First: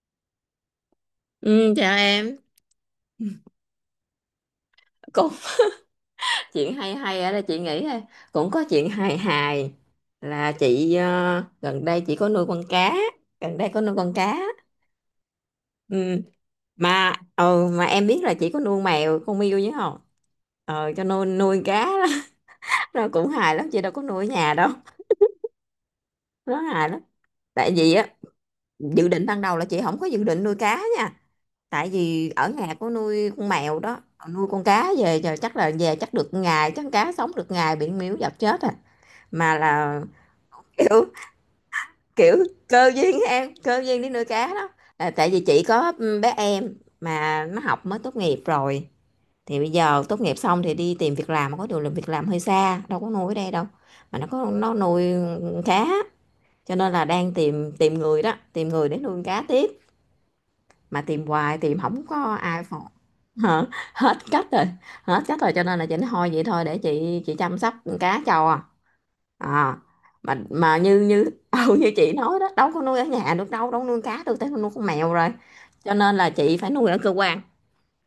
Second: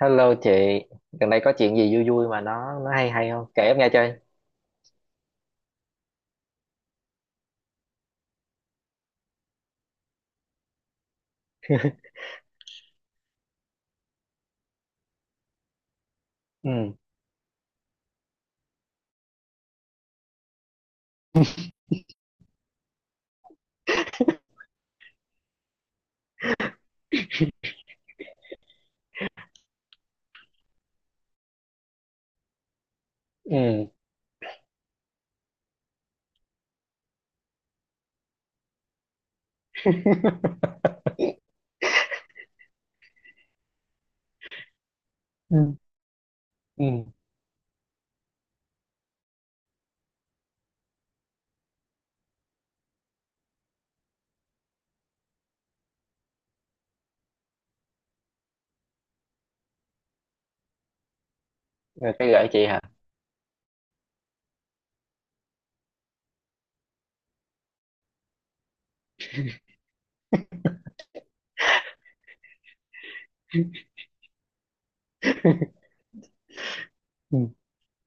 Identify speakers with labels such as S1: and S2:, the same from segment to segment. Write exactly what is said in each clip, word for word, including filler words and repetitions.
S1: Hello chị, gần đây có
S2: Ừ,
S1: chuyện
S2: chào
S1: gì vui vui
S2: em
S1: mà nó nó hay hay không? Kể em nghe chơi.
S2: cũng chuyện hay hay ở đây chị nghĩ ha. Cũng có chuyện hài hài là chị ờ, gần đây chị có nuôi con cá. Gần đây có nuôi con cá, ừ.
S1: Ừ,
S2: mà ừ, mà em biết là chị có nuôi mèo con Miu chứ không, ờ cho nuôi nuôi cá đó. Nó cũng hài lắm, chị đâu có nuôi ở nhà đâu, nó hài lắm. Tại vì á, dự định ban đầu là chị không có dự định nuôi cá nha, tại vì ở nhà có nuôi con mèo
S1: ừ,
S2: đó. Nuôi con cá về giờ chắc là về chắc được ngày, chắc cá sống được ngày bị miếu dập chết à. Mà là kiểu, kiểu cơ duyên á em, cơ duyên đi nuôi cá đó. Là tại vì chị
S1: Ừ.
S2: có bé em
S1: Ừ.
S2: mà nó học mới tốt nghiệp rồi, thì bây giờ tốt nghiệp xong thì đi tìm việc làm, mà có điều là việc làm hơi xa, đâu có nuôi ở đây đâu, mà nó có nó nuôi cá. Cho nên là đang tìm tìm người đó, tìm người để nuôi cá tiếp, mà tìm hoài tìm không
S1: Rồi
S2: có
S1: cái gợi
S2: ai
S1: chị hả?
S2: phò. Hết cách rồi, hết cách rồi, cho nên là chị nói thôi vậy thôi để chị chị chăm sóc cá cho à. À, mà mà như như ừ, như chị nói đó, đâu có nuôi ở nhà được đâu, đâu có nuôi cá được tới nuôi con mèo rồi. Cho nên là chị phải nuôi ở cơ
S1: Ừ.
S2: quan,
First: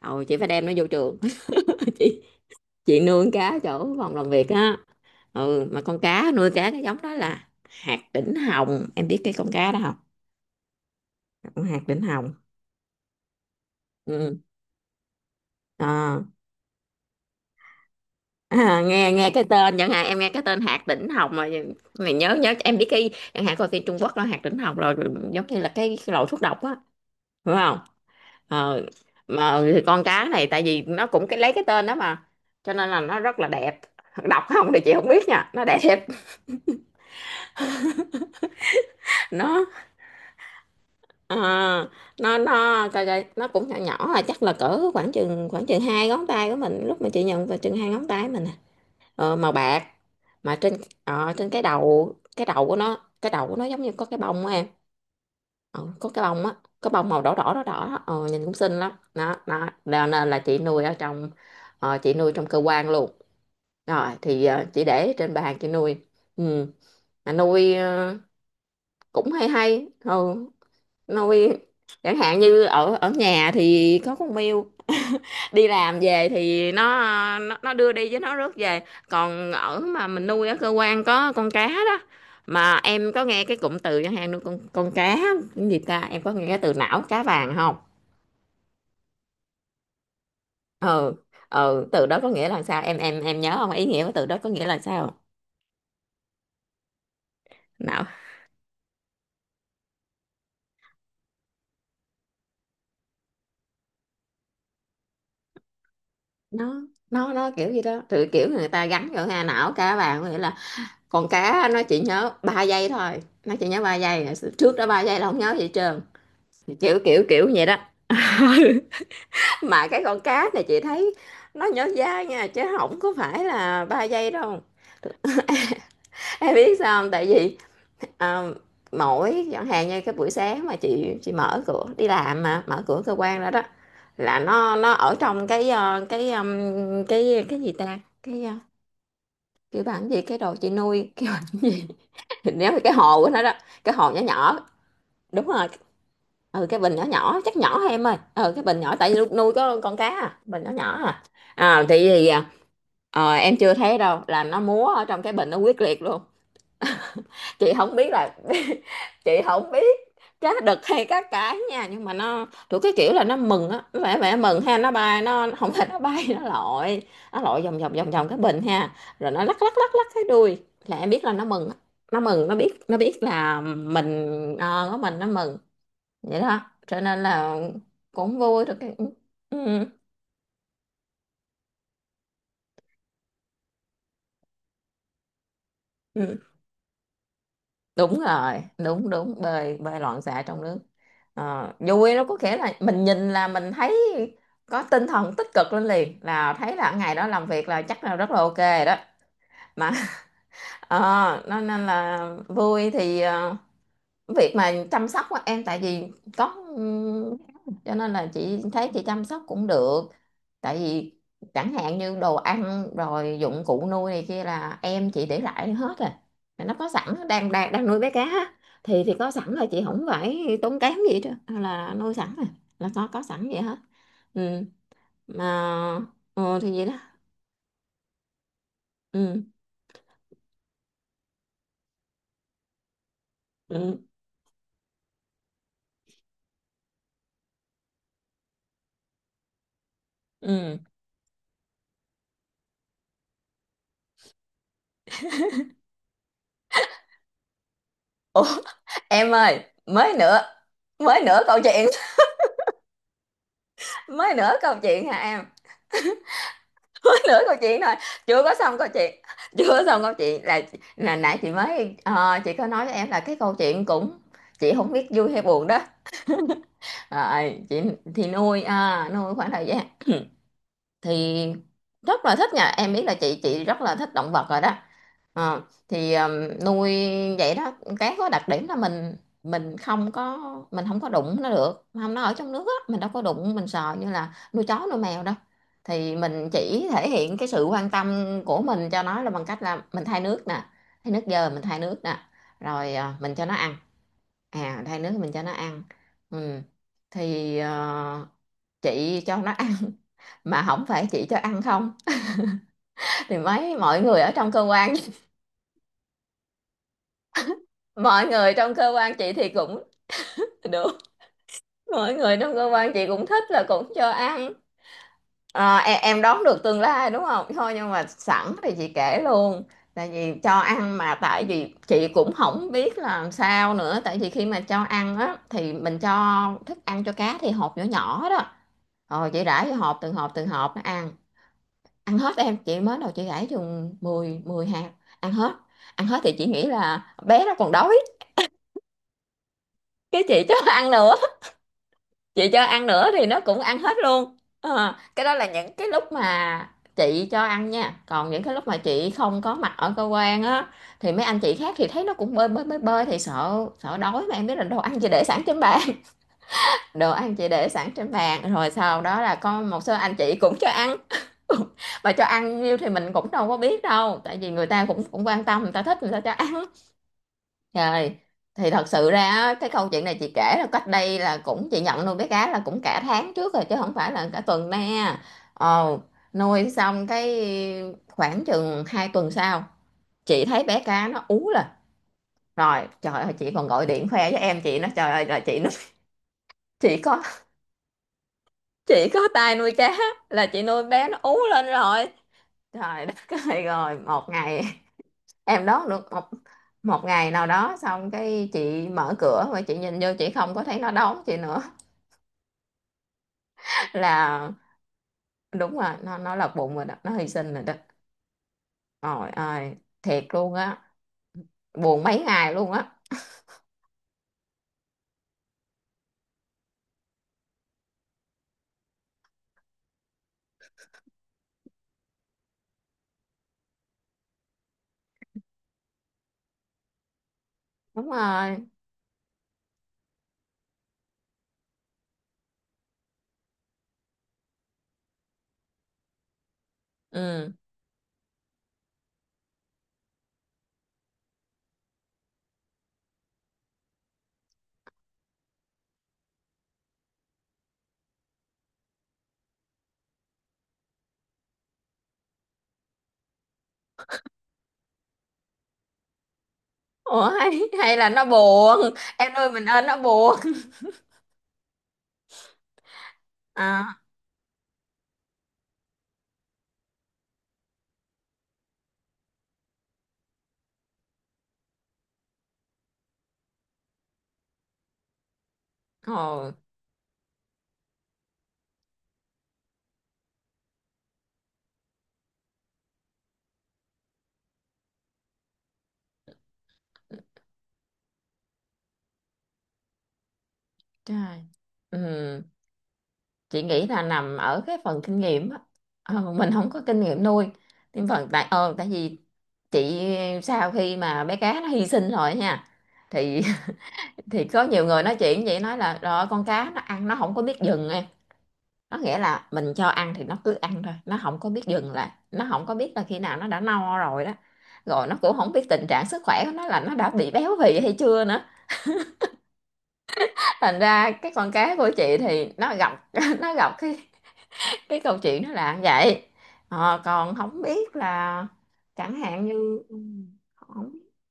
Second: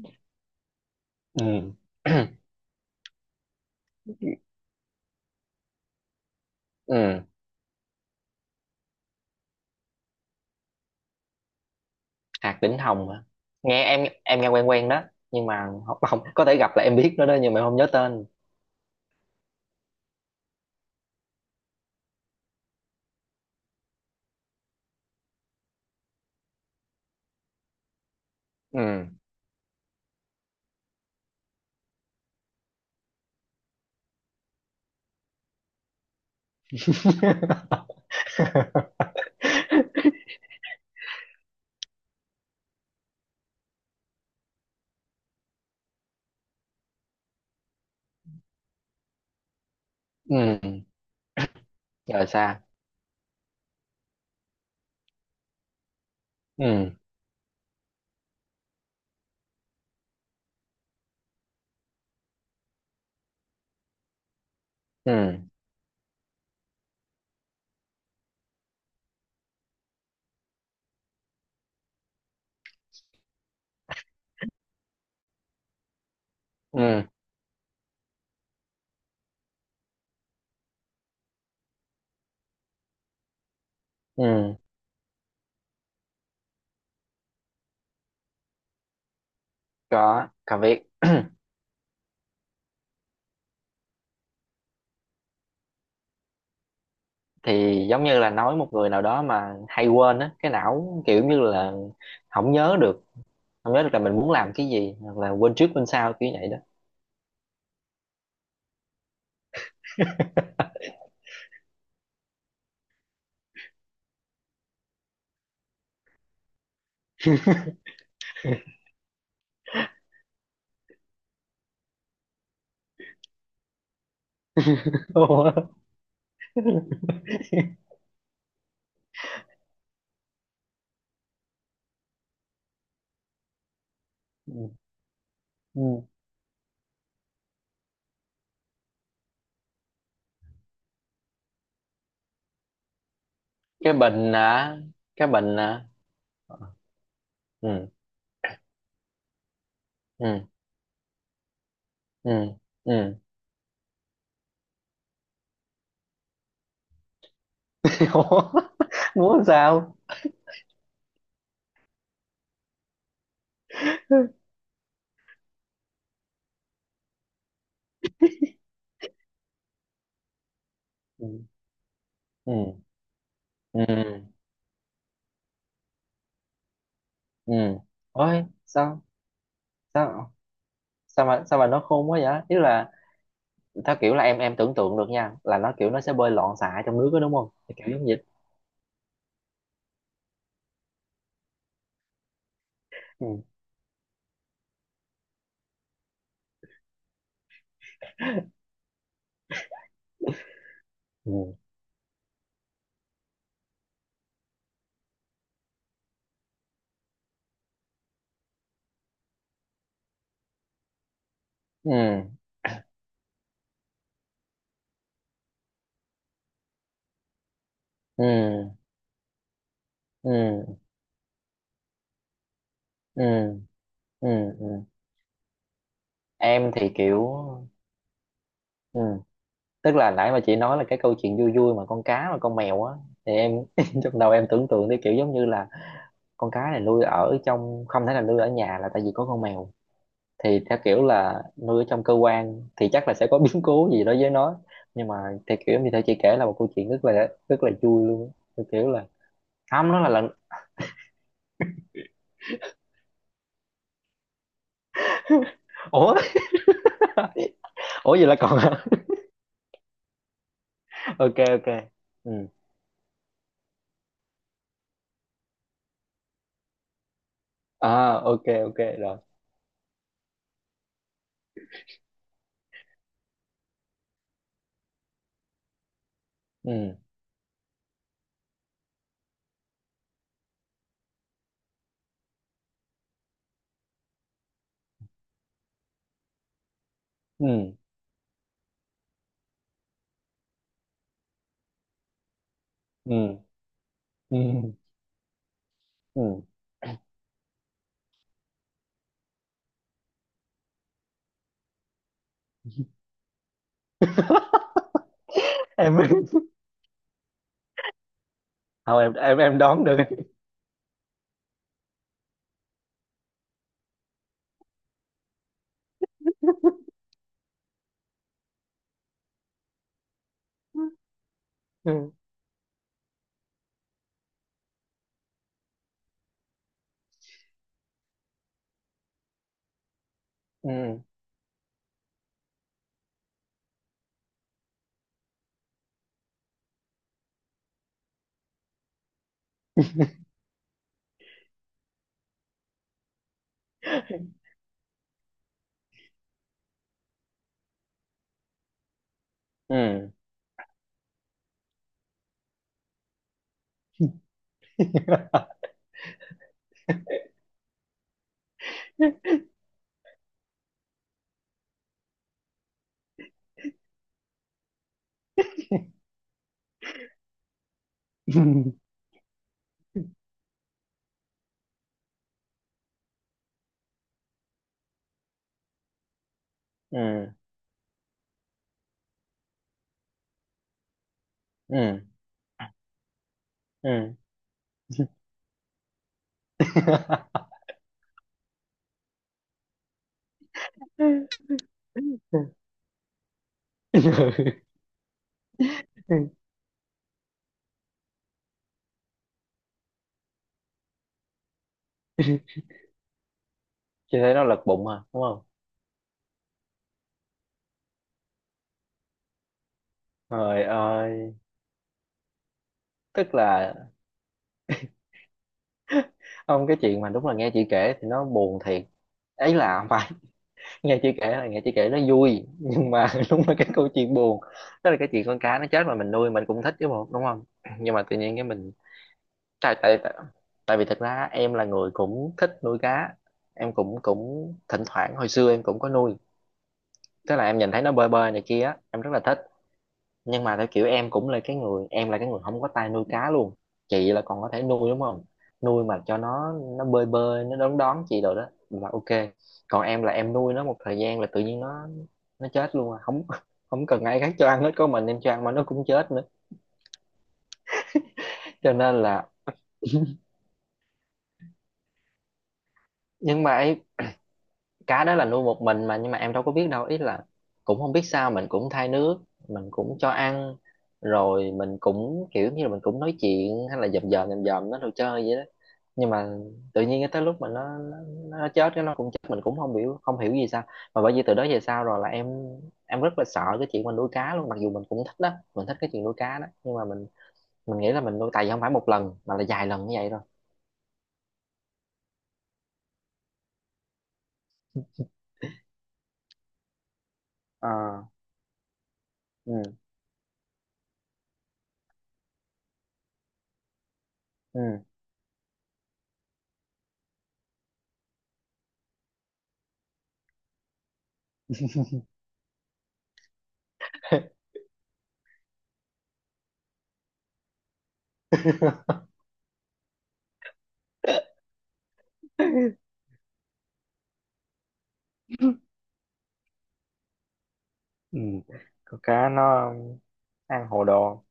S2: ừ, chị phải đem nó vô trường.
S1: Ừ,
S2: chị chị nuôi con cá chỗ phòng làm việc á, ừ. Mà con cá nuôi cá cái giống đó
S1: ừ.
S2: là hạt đỉnh hồng, em biết cái con cá đó không? Con hạt đỉnh hồng,
S1: Hạt đỉnh hồng hả? Nghe em
S2: ừ.
S1: em nghe quen quen đó, nhưng mà không, không
S2: À,
S1: có thể gặp là em biết nó đó nhưng mà em không nhớ tên.
S2: à, nghe nghe cái tên, chẳng hạn em nghe cái tên hạt đỉnh hồng mà, mày nhớ, nhớ em biết cái, chẳng hạn coi phim Trung Quốc đó, hạt đỉnh hồng rồi giống như là cái, cái loại thuốc độc á, đúng không?
S1: Ừ,
S2: ờ mà thì con cá này tại vì nó cũng cái lấy cái tên đó mà, cho nên là nó rất là đẹp. Đọc không thì chị không biết nha, nó đẹp. nó ờ, nó nó coi coi, nó cũng nhỏ nhỏ à, chắc là cỡ khoảng chừng khoảng chừng hai ngón tay của mình, lúc mà chị nhận vào chừng hai ngón tay mình à. Ờ, màu bạc,
S1: ừ.
S2: mà trên, ờ, trên cái đầu
S1: Rồi
S2: cái
S1: sao?
S2: đầu của nó cái đầu của nó giống như có cái bông á em. ờ, có cái bông á, có
S1: Ừ,
S2: bông màu đỏ đỏ đỏ đỏ đó. ờ, Nhìn cũng xinh lắm đó đó. Cho nên là chị nuôi ở trong, ờ, chị nuôi trong cơ quan luôn. Rồi thì ờ, chị để trên
S1: ừ,
S2: bàn chị nuôi. Ừ. Mà nuôi ờ, cũng hay hay. Ừ. Nuôi chẳng hạn như ở ở nhà thì có con mèo, đi làm về thì nó
S1: ừ,
S2: ờ, nó, nó đưa đi với nó rước về. Còn ở mà mình nuôi ở cơ quan có con cá đó. Mà em có nghe cái cụm từ chẳng hạn nuôi
S1: ừ.
S2: con con cá cái gì ta? Em có nghe cái từ não cá vàng không?
S1: Có, có biết.
S2: Ừ. Ừ, từ đó có nghĩa là sao? Em em em nhớ không? Ý nghĩa của từ đó có nghĩa là sao?
S1: Thì giống như là nói một người nào đó mà hay quên á, cái não kiểu như là không nhớ được không nhớ được là mình muốn làm cái gì hoặc là quên trước quên sau kiểu vậy đó.
S2: nó nó nó kiểu gì đó, thì kiểu người ta gắn vào hà, não cá vàng có nghĩa là con cá nó chỉ nhớ ba giây thôi, nó chỉ nhớ ba giây, trước đó ba giây là không nhớ gì hết trơn, kiểu kiểu kiểu vậy đó. Mà cái con cá này chị thấy nó nhớ dai nha, chứ không có phải là ba giây đâu.
S1: Ủa?
S2: Em biết sao không? Tại vì à, mỗi chẳng hạn như cái buổi sáng mà chị chị mở cửa đi làm, mà mở cửa cơ quan ra đó, là
S1: Ừ.
S2: nó nó ở trong cái,
S1: Ừ.
S2: ờ, cái, ừm, cái cái gì ta, cái, ờ, kêu bà làm gì cái đồ chị nuôi, kêu bà làm gì. Thì nếu mà cái hồ của nó đó,
S1: cái
S2: cái hồ nhỏ
S1: bình
S2: nhỏ,
S1: hả cái
S2: đúng
S1: bình
S2: rồi,
S1: hả
S2: ừ, cái bình nhỏ nhỏ chắc nhỏ
S1: Ừ,
S2: em ơi, ừ cái bình nhỏ, tại vì lúc nuôi có con cá à,
S1: ừ,
S2: bình nhỏ nhỏ à. À thì, thì
S1: ừ, ừ.
S2: ờ, em chưa thấy đâu là nó múa ở trong cái bình, nó quyết liệt luôn. Chị không biết là,
S1: Ủa?
S2: chị
S1: Muốn
S2: không biết
S1: sao?
S2: cá đực hay cá cái nha, nhưng mà nó thuộc cái kiểu là nó mừng á, nó vẻ
S1: Ừ,
S2: vẻ mừng ha, nó bay, nó không phải nó bay, nó lội, nó lội vòng vòng vòng vòng cái bình ha, rồi nó lắc lắc lắc lắc cái đuôi là em biết là nó mừng á. Nó mừng,
S1: ừ,
S2: nó biết, nó biết là
S1: ừ,
S2: mình, ờ, có mình nó mừng vậy đó, cho nên
S1: ừ.
S2: là cũng
S1: Ôi
S2: vui được cái,
S1: sao
S2: ừ.
S1: sao sao mà sao mà nó khôn quá vậy, ý là... Theo kiểu là em em tưởng tượng được nha, là nó kiểu nó sẽ bơi
S2: Ừ.
S1: loạn xạ trong nước đó, đúng không? Thì kiểu giống
S2: Đúng
S1: vậy.
S2: rồi, đúng đúng, bơi bơi loạn xạ trong nước. Ờ, vui nó có nghĩa là mình nhìn
S1: Ừ.
S2: là mình thấy có tinh thần tích cực lên liền, là thấy là ngày đó làm việc là chắc là rất là ok rồi đó. Mà ờ,
S1: Ừ.
S2: nó nên là vui thì, ờ, việc mà chăm sóc á em, tại vì có, ừm, cho nên là chị thấy chị chăm sóc cũng được, tại vì chẳng
S1: Ừ.
S2: hạn như đồ ăn rồi dụng cụ nuôi này kia là em chị để lại hết rồi. Mà nó có sẵn, đang đang đang nuôi bé cá
S1: Ừ.
S2: á, thì thì có sẵn là chị không phải
S1: Ừ.
S2: tốn kém gì đó, là nuôi sẵn rồi, là có có
S1: Ừ.
S2: sẵn vậy hết.
S1: Ừ.
S2: Ừ.
S1: Ừ.
S2: Mà ừ,
S1: Em
S2: thì vậy
S1: thì
S2: đó.
S1: kiểu, ừ.
S2: Ừ.
S1: Tức là nãy mà chị nói là cái câu chuyện vui vui mà con cá và con mèo á, thì em
S2: Ừ.
S1: trong đầu em tưởng tượng tới kiểu giống như là con cá này nuôi ở trong không thể nào nuôi ở nhà là tại vì có con mèo, thì theo
S2: Ừ.
S1: kiểu là nuôi ở trong cơ quan thì chắc là sẽ có biến cố gì đó với nó, nhưng mà theo kiểu như thế chị kể là một câu chuyện rất là rất là vui luôn á.
S2: Ủa,
S1: Theo kiểu là
S2: em ơi,
S1: không, nó là
S2: mới
S1: lần...
S2: nữa, mới nữa câu chuyện, mới nữa câu chuyện hả em.
S1: ủa
S2: Nửa câu chuyện thôi,
S1: ủa vậy là
S2: chưa có
S1: còn...
S2: xong câu chuyện, chưa có xong câu chuyện là là nãy
S1: Ok,
S2: chị
S1: ok.
S2: mới,
S1: Ừ,
S2: ờ, chị có nói với em là cái câu chuyện cũng, chị không biết vui hay buồn đó. Rồi, chị
S1: à
S2: thì
S1: ok,
S2: nuôi
S1: ok
S2: à,
S1: rồi.
S2: nuôi khoảng thời gian thì rất là thích nha, em biết là chị chị rất là thích động vật rồi đó. Ờ, thì ừm, nuôi
S1: Ừ,
S2: vậy đó. Cái có đặc điểm là mình mình không có mình không có đụng nó được, không, nó ở trong nước á, mình đâu có đụng, mình sờ như là nuôi chó nuôi mèo đâu, thì mình chỉ thể hiện cái sự
S1: ừ,
S2: quan tâm của mình cho nó là bằng cách là mình thay nước nè, thay nước dơ mình thay nước nè, rồi, ờ, mình
S1: ừ,
S2: cho nó ăn.
S1: ừ,
S2: À, thay nước mình cho nó ăn.
S1: ừ.
S2: Ừ. Thì, ờ, chị cho nó ăn, mà không phải chị cho ăn không, thì mấy mọi người ở trong cơ quan,
S1: Em
S2: mọi người trong cơ
S1: không, em
S2: quan chị
S1: em
S2: thì
S1: em
S2: cũng
S1: đoán được.
S2: được, mọi người trong cơ quan chị cũng thích là cũng cho ăn. Ờ, em, em đoán được tương lai đúng không? Thôi nhưng mà sẵn thì chị kể luôn. Tại vì cho ăn mà tại vì chị
S1: Ừ,
S2: cũng không biết làm sao nữa, tại vì khi mà cho ăn á thì mình cho thức ăn cho cá thì hộp nhỏ nhỏ đó, rồi chị rải vô hộp từng hộp từng hộp nó
S1: ừ,
S2: ăn. Ăn hết, em chị mới đầu chị gãi chừng mười mười hạt. Ăn hết, ăn hết thì chị nghĩ là bé nó còn đói, cái chị cho ăn nữa, chị cho ăn nữa thì nó cũng ăn hết luôn. Ờ, cái đó là những cái lúc mà chị cho ăn nha, còn những cái lúc mà chị không có mặt ở cơ
S1: ừ.
S2: quan á, thì mấy anh chị khác thì thấy nó cũng bơi bơi bơi bơi thì sợ, sợ đói, mà em biết là đồ ăn chị để sẵn trên bàn. Đồ ăn chị để sẵn trên bàn, rồi sau đó là có một số anh chị cũng cho ăn. Bà cho ăn nhiêu thì mình cũng đâu có biết đâu, tại vì người ta cũng cũng quan tâm, người ta thích người ta cho ăn. Trời, thì thật sự ra á, cái câu chuyện này chị kể là cách đây là cũng, chị nhận nuôi bé cá là cũng cả tháng trước rồi chứ không phải là cả tuần nè. Ồ, nuôi xong
S1: Ừ,
S2: cái khoảng chừng hai tuần sau chị thấy bé cá nó ú lên
S1: ừ, ừ,
S2: rồi, trời ơi, chị còn gọi điện
S1: ừ.
S2: khoe với em chị nó, trời ơi là chị nó, chị có chị có tay nuôi cá, là chị nuôi bé nó ú lên rồi. Trời đất ơi, rồi một ngày em đón được,
S1: Ừ.
S2: một một ngày nào đó, xong cái chị mở cửa mà chị nhìn vô chị không có thấy nó đón chị nữa.
S1: Chị thấy nó
S2: Là
S1: lật bụng à, đúng không?
S2: đúng rồi, nó nó lật bụng rồi đó, nó hy sinh rồi đó. Trời ơi, thiệt luôn
S1: Trời
S2: á,
S1: ơi,
S2: buồn mấy ngày luôn á.
S1: tức là... không, cái chuyện mà đúng là nghe chị kể thì nó buồn thiệt. Ấy là không phải, nghe chị kể là nghe chị kể nó vui, nhưng mà đúng là cái câu chuyện buồn. Tức là cái chuyện con cá nó chết mà mình nuôi mình cũng thích chứ bộ, đúng không? Nhưng mà
S2: Đúng
S1: tự nhiên cái
S2: rồi.
S1: mình tại tại tại tại vì thật ra em là người cũng thích nuôi cá. Em cũng cũng thỉnh thoảng hồi xưa em cũng có nuôi. Tức là
S2: Ừ.
S1: em nhìn thấy nó bơi bơi này kia, á, em rất là thích. Nhưng mà theo kiểu em cũng là cái người em là cái người không có tay nuôi cá luôn. Chị là còn có thể nuôi, đúng không? Nuôi mà cho nó nó bơi bơi, nó đón đón chị rồi đó là ok. Còn em là em nuôi nó một thời gian là tự nhiên nó nó chết luôn à, không không cần ai khác cho ăn hết, có mình em cho ăn mà nó cũng chết nữa.
S2: Ủa hay, hay là nó
S1: Cho
S2: buồn
S1: nên là...
S2: em nuôi mình ơn nó buồn.
S1: nhưng mà ấy,
S2: À.
S1: cá đó là nuôi một mình mà nhưng mà em đâu có biết đâu, ý là cũng không biết sao, mình cũng thay nước, mình cũng cho ăn, rồi mình cũng kiểu như là mình cũng nói chuyện hay là dòm dòm dòm dòm nó đồ chơi vậy đó, nhưng mà
S2: Ồ.
S1: tự nhiên cái tới lúc mà nó nó, nó chết, cái nó cũng chết, mình cũng không hiểu không hiểu gì sao. Mà bởi vì từ đó về sau rồi là em em rất là sợ cái chuyện mình nuôi cá luôn, mặc dù mình cũng thích đó, mình thích cái chuyện nuôi cá đó, nhưng mà mình mình nghĩ là mình nuôi tại vì không phải một lần mà là vài lần như vậy rồi.
S2: Trời. Ừ, chị nghĩ là nằm ở cái phần kinh nghiệm á. Ờ, mình không có kinh nghiệm nuôi,
S1: Ờ,
S2: nhưng phần tại ờ tại vì
S1: ừ,
S2: chị sau khi mà bé cá nó hy sinh rồi nha, thì thì có
S1: ừ.
S2: nhiều người nói chuyện vậy, nói là rồi con cá nó ăn nó không có biết dừng em. Nó nghĩa là mình cho ăn thì nó cứ ăn thôi, nó không có biết dừng, là nó không có biết là khi nào nó đã no rồi đó. Rồi nó cũng không biết tình trạng sức khỏe của nó là nó đã bị béo phì hay chưa nữa. Thành ra cái con cá của chị thì nó gặp nó gặp cái cái câu chuyện nó là vậy. Ờ, còn không biết
S1: Ừ.
S2: là
S1: Con
S2: chẳng
S1: cá
S2: hạn
S1: nó
S2: như
S1: ăn hồ
S2: không biết,
S1: đồ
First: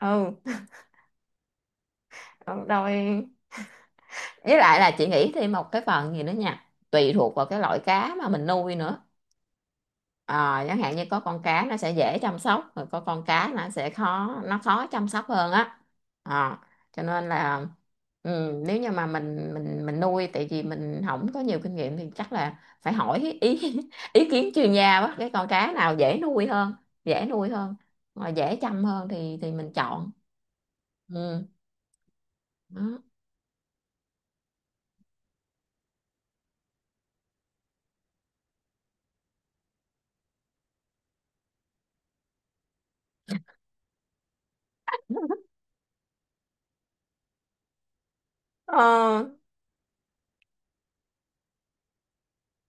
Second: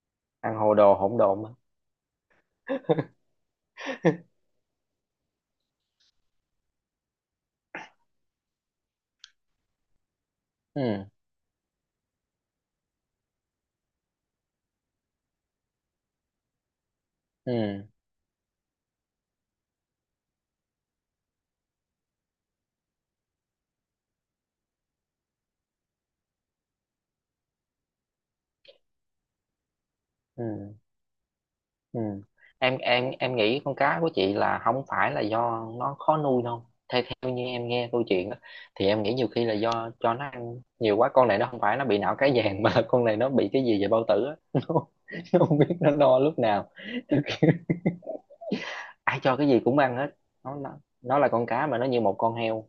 S2: ừ.
S1: ăn hồ đồ hỗn độn mà.
S2: Rồi với lại là chị nghĩ thêm một cái phần gì nữa nha, tùy thuộc vào cái loại cá mà mình nuôi nữa. Ờ, chẳng hạn
S1: Ừ,
S2: như có con cá nó sẽ dễ chăm sóc, rồi có con cá nó sẽ khó, nó khó chăm sóc hơn á. Ờ, cho nên là
S1: ừ,
S2: ừ, nếu như mà mình mình mình nuôi tại vì mình không có nhiều kinh nghiệm thì chắc là phải hỏi ý ý kiến chuyên gia quá, cái con cá nào dễ nuôi hơn, dễ nuôi hơn mà dễ chăm hơn thì thì mình chọn.
S1: ừ,
S2: Ừ.
S1: ừ. em
S2: Đó.
S1: em em nghĩ con cá của chị là không phải là do nó khó nuôi đâu. Đương nhiên em nghe câu chuyện đó, thì em nghĩ nhiều khi là do cho nó ăn nhiều quá, con này nó không phải nó bị não cái vàng mà là con này nó bị cái gì về bao tử á. Nó, không- nó không biết nó no lúc nào, ai
S2: Ờ,
S1: cho cái gì cũng ăn hết. Nó nó, nó là con cá mà nó như một con heo,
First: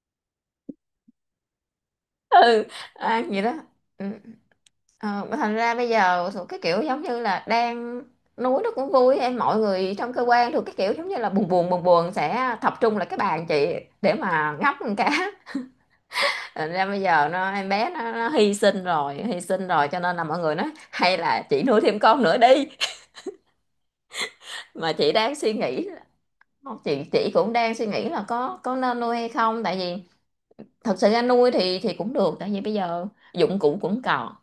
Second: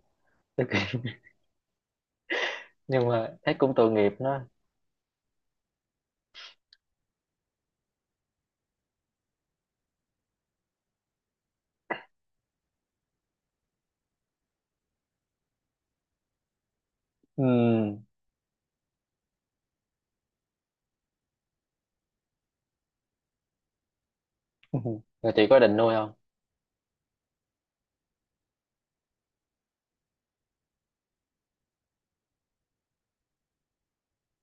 S2: ừ,
S1: nhưng
S2: à,
S1: mà
S2: vậy đó.
S1: thấy cũng tội
S2: Ừ.
S1: nghiệp nó.
S2: Ờ, mà thành ra bây giờ cái kiểu giống như là đang núi nó cũng vui em, mọi người trong cơ quan thuộc cái kiểu giống như là buồn buồn buồn buồn sẽ tập trung lại cái bàn chị để mà ngắp con cá. Thành ra bây giờ
S1: Ừ.
S2: nó em bé nó, nó hy sinh rồi, hy sinh rồi, cho nên là mọi người nói hay là chị nuôi thêm con nữa đi, mà chị
S1: Rồi
S2: đang
S1: chị
S2: suy
S1: có định
S2: nghĩ
S1: nuôi
S2: là-
S1: không?
S2: Không, chị chị cũng đang suy nghĩ là có có nên nuôi hay không, tại vì thật sự ra nuôi thì thì cũng được, tại vì bây giờ dụng cụ cũng còn,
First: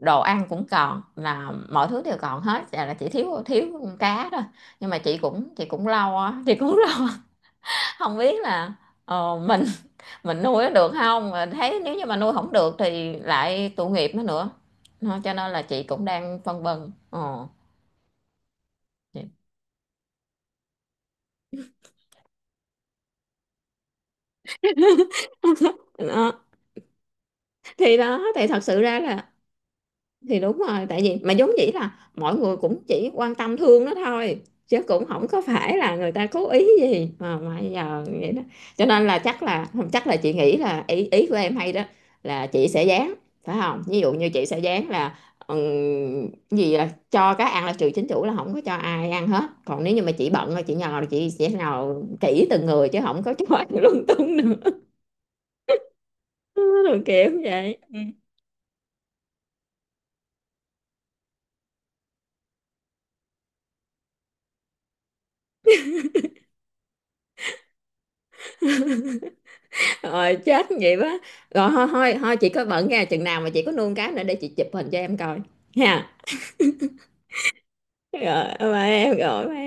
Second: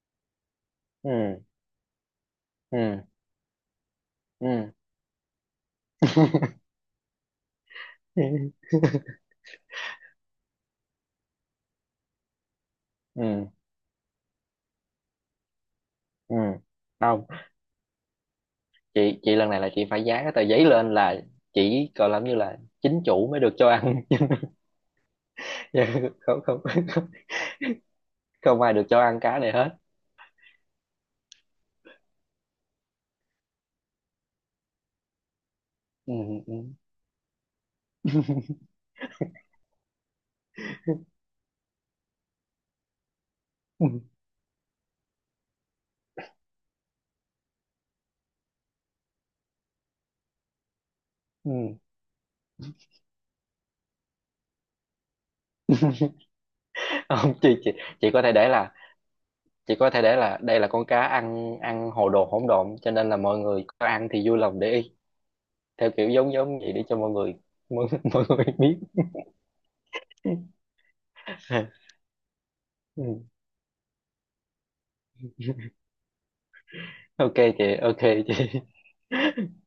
S2: đồ ăn cũng còn,
S1: Ừ,
S2: là mọi thứ đều còn hết, dạ là
S1: ừ,
S2: chỉ thiếu thiếu con cá thôi.
S1: ừ,
S2: Nhưng mà chị cũng chị cũng lo á, chị cũng lo không biết
S1: ừ,
S2: là ờ, mình mình nuôi nó được không. Mà thấy nếu như mà nuôi không được thì
S1: ừ,
S2: lại tội nghiệp nó nữa. Nó- cho nên là chị cũng
S1: ừ.
S2: đang phân vân,
S1: Không,
S2: ờ
S1: chị
S2: chị-
S1: chị lần này là chị phải dán cái tờ giấy lên là chỉ gọi làm như là chính chủ mới được cho ăn. Dạ,
S2: đó.
S1: không, không,
S2: Thì đó thì
S1: không
S2: thật
S1: ai
S2: sự
S1: được
S2: ra
S1: cho ăn
S2: là
S1: cá này hết.
S2: thì đúng rồi, tại vì mà giống vậy là mọi người cũng chỉ quan tâm thương nó thôi, chứ cũng không có phải là người
S1: Ừ,
S2: ta cố
S1: ừ,
S2: ý gì mà mà giờ vậy đó. Cho nên là chắc là không, chắc là chị nghĩ là ý ý của em hay đó, là chị sẽ dán, phải không,
S1: ừ,
S2: ví dụ như chị sẽ dán là ừm, gì là cho cá ăn là trừ chính chủ là không có cho ai ăn hết, còn nếu như mà chị bận rồi chị nhờ là chị sẽ
S1: ừ.
S2: nhờ kỹ từng người chứ không có cho ai lung tung nữa. Rồi
S1: Không,
S2: kiểu
S1: chị chị
S2: vậy.
S1: chị có thể để là chị có thể để là đây là con cá ăn ăn hồ đồ hỗn độn, cho nên là mọi người có ăn thì vui lòng để ý, theo kiểu giống giống vậy để cho mọi người, mọi, mọi người biết.
S2: Rồi chết vậy quá. Rồi thôi thôi thôi chị có bận nha,
S1: Ừ.
S2: chừng nào mà chị có nuông cá nữa để chị chụp hình cho em coi. Nha.
S1: Ok chị, ok
S2: Rồi
S1: chị.
S2: bye em, rồi bye em.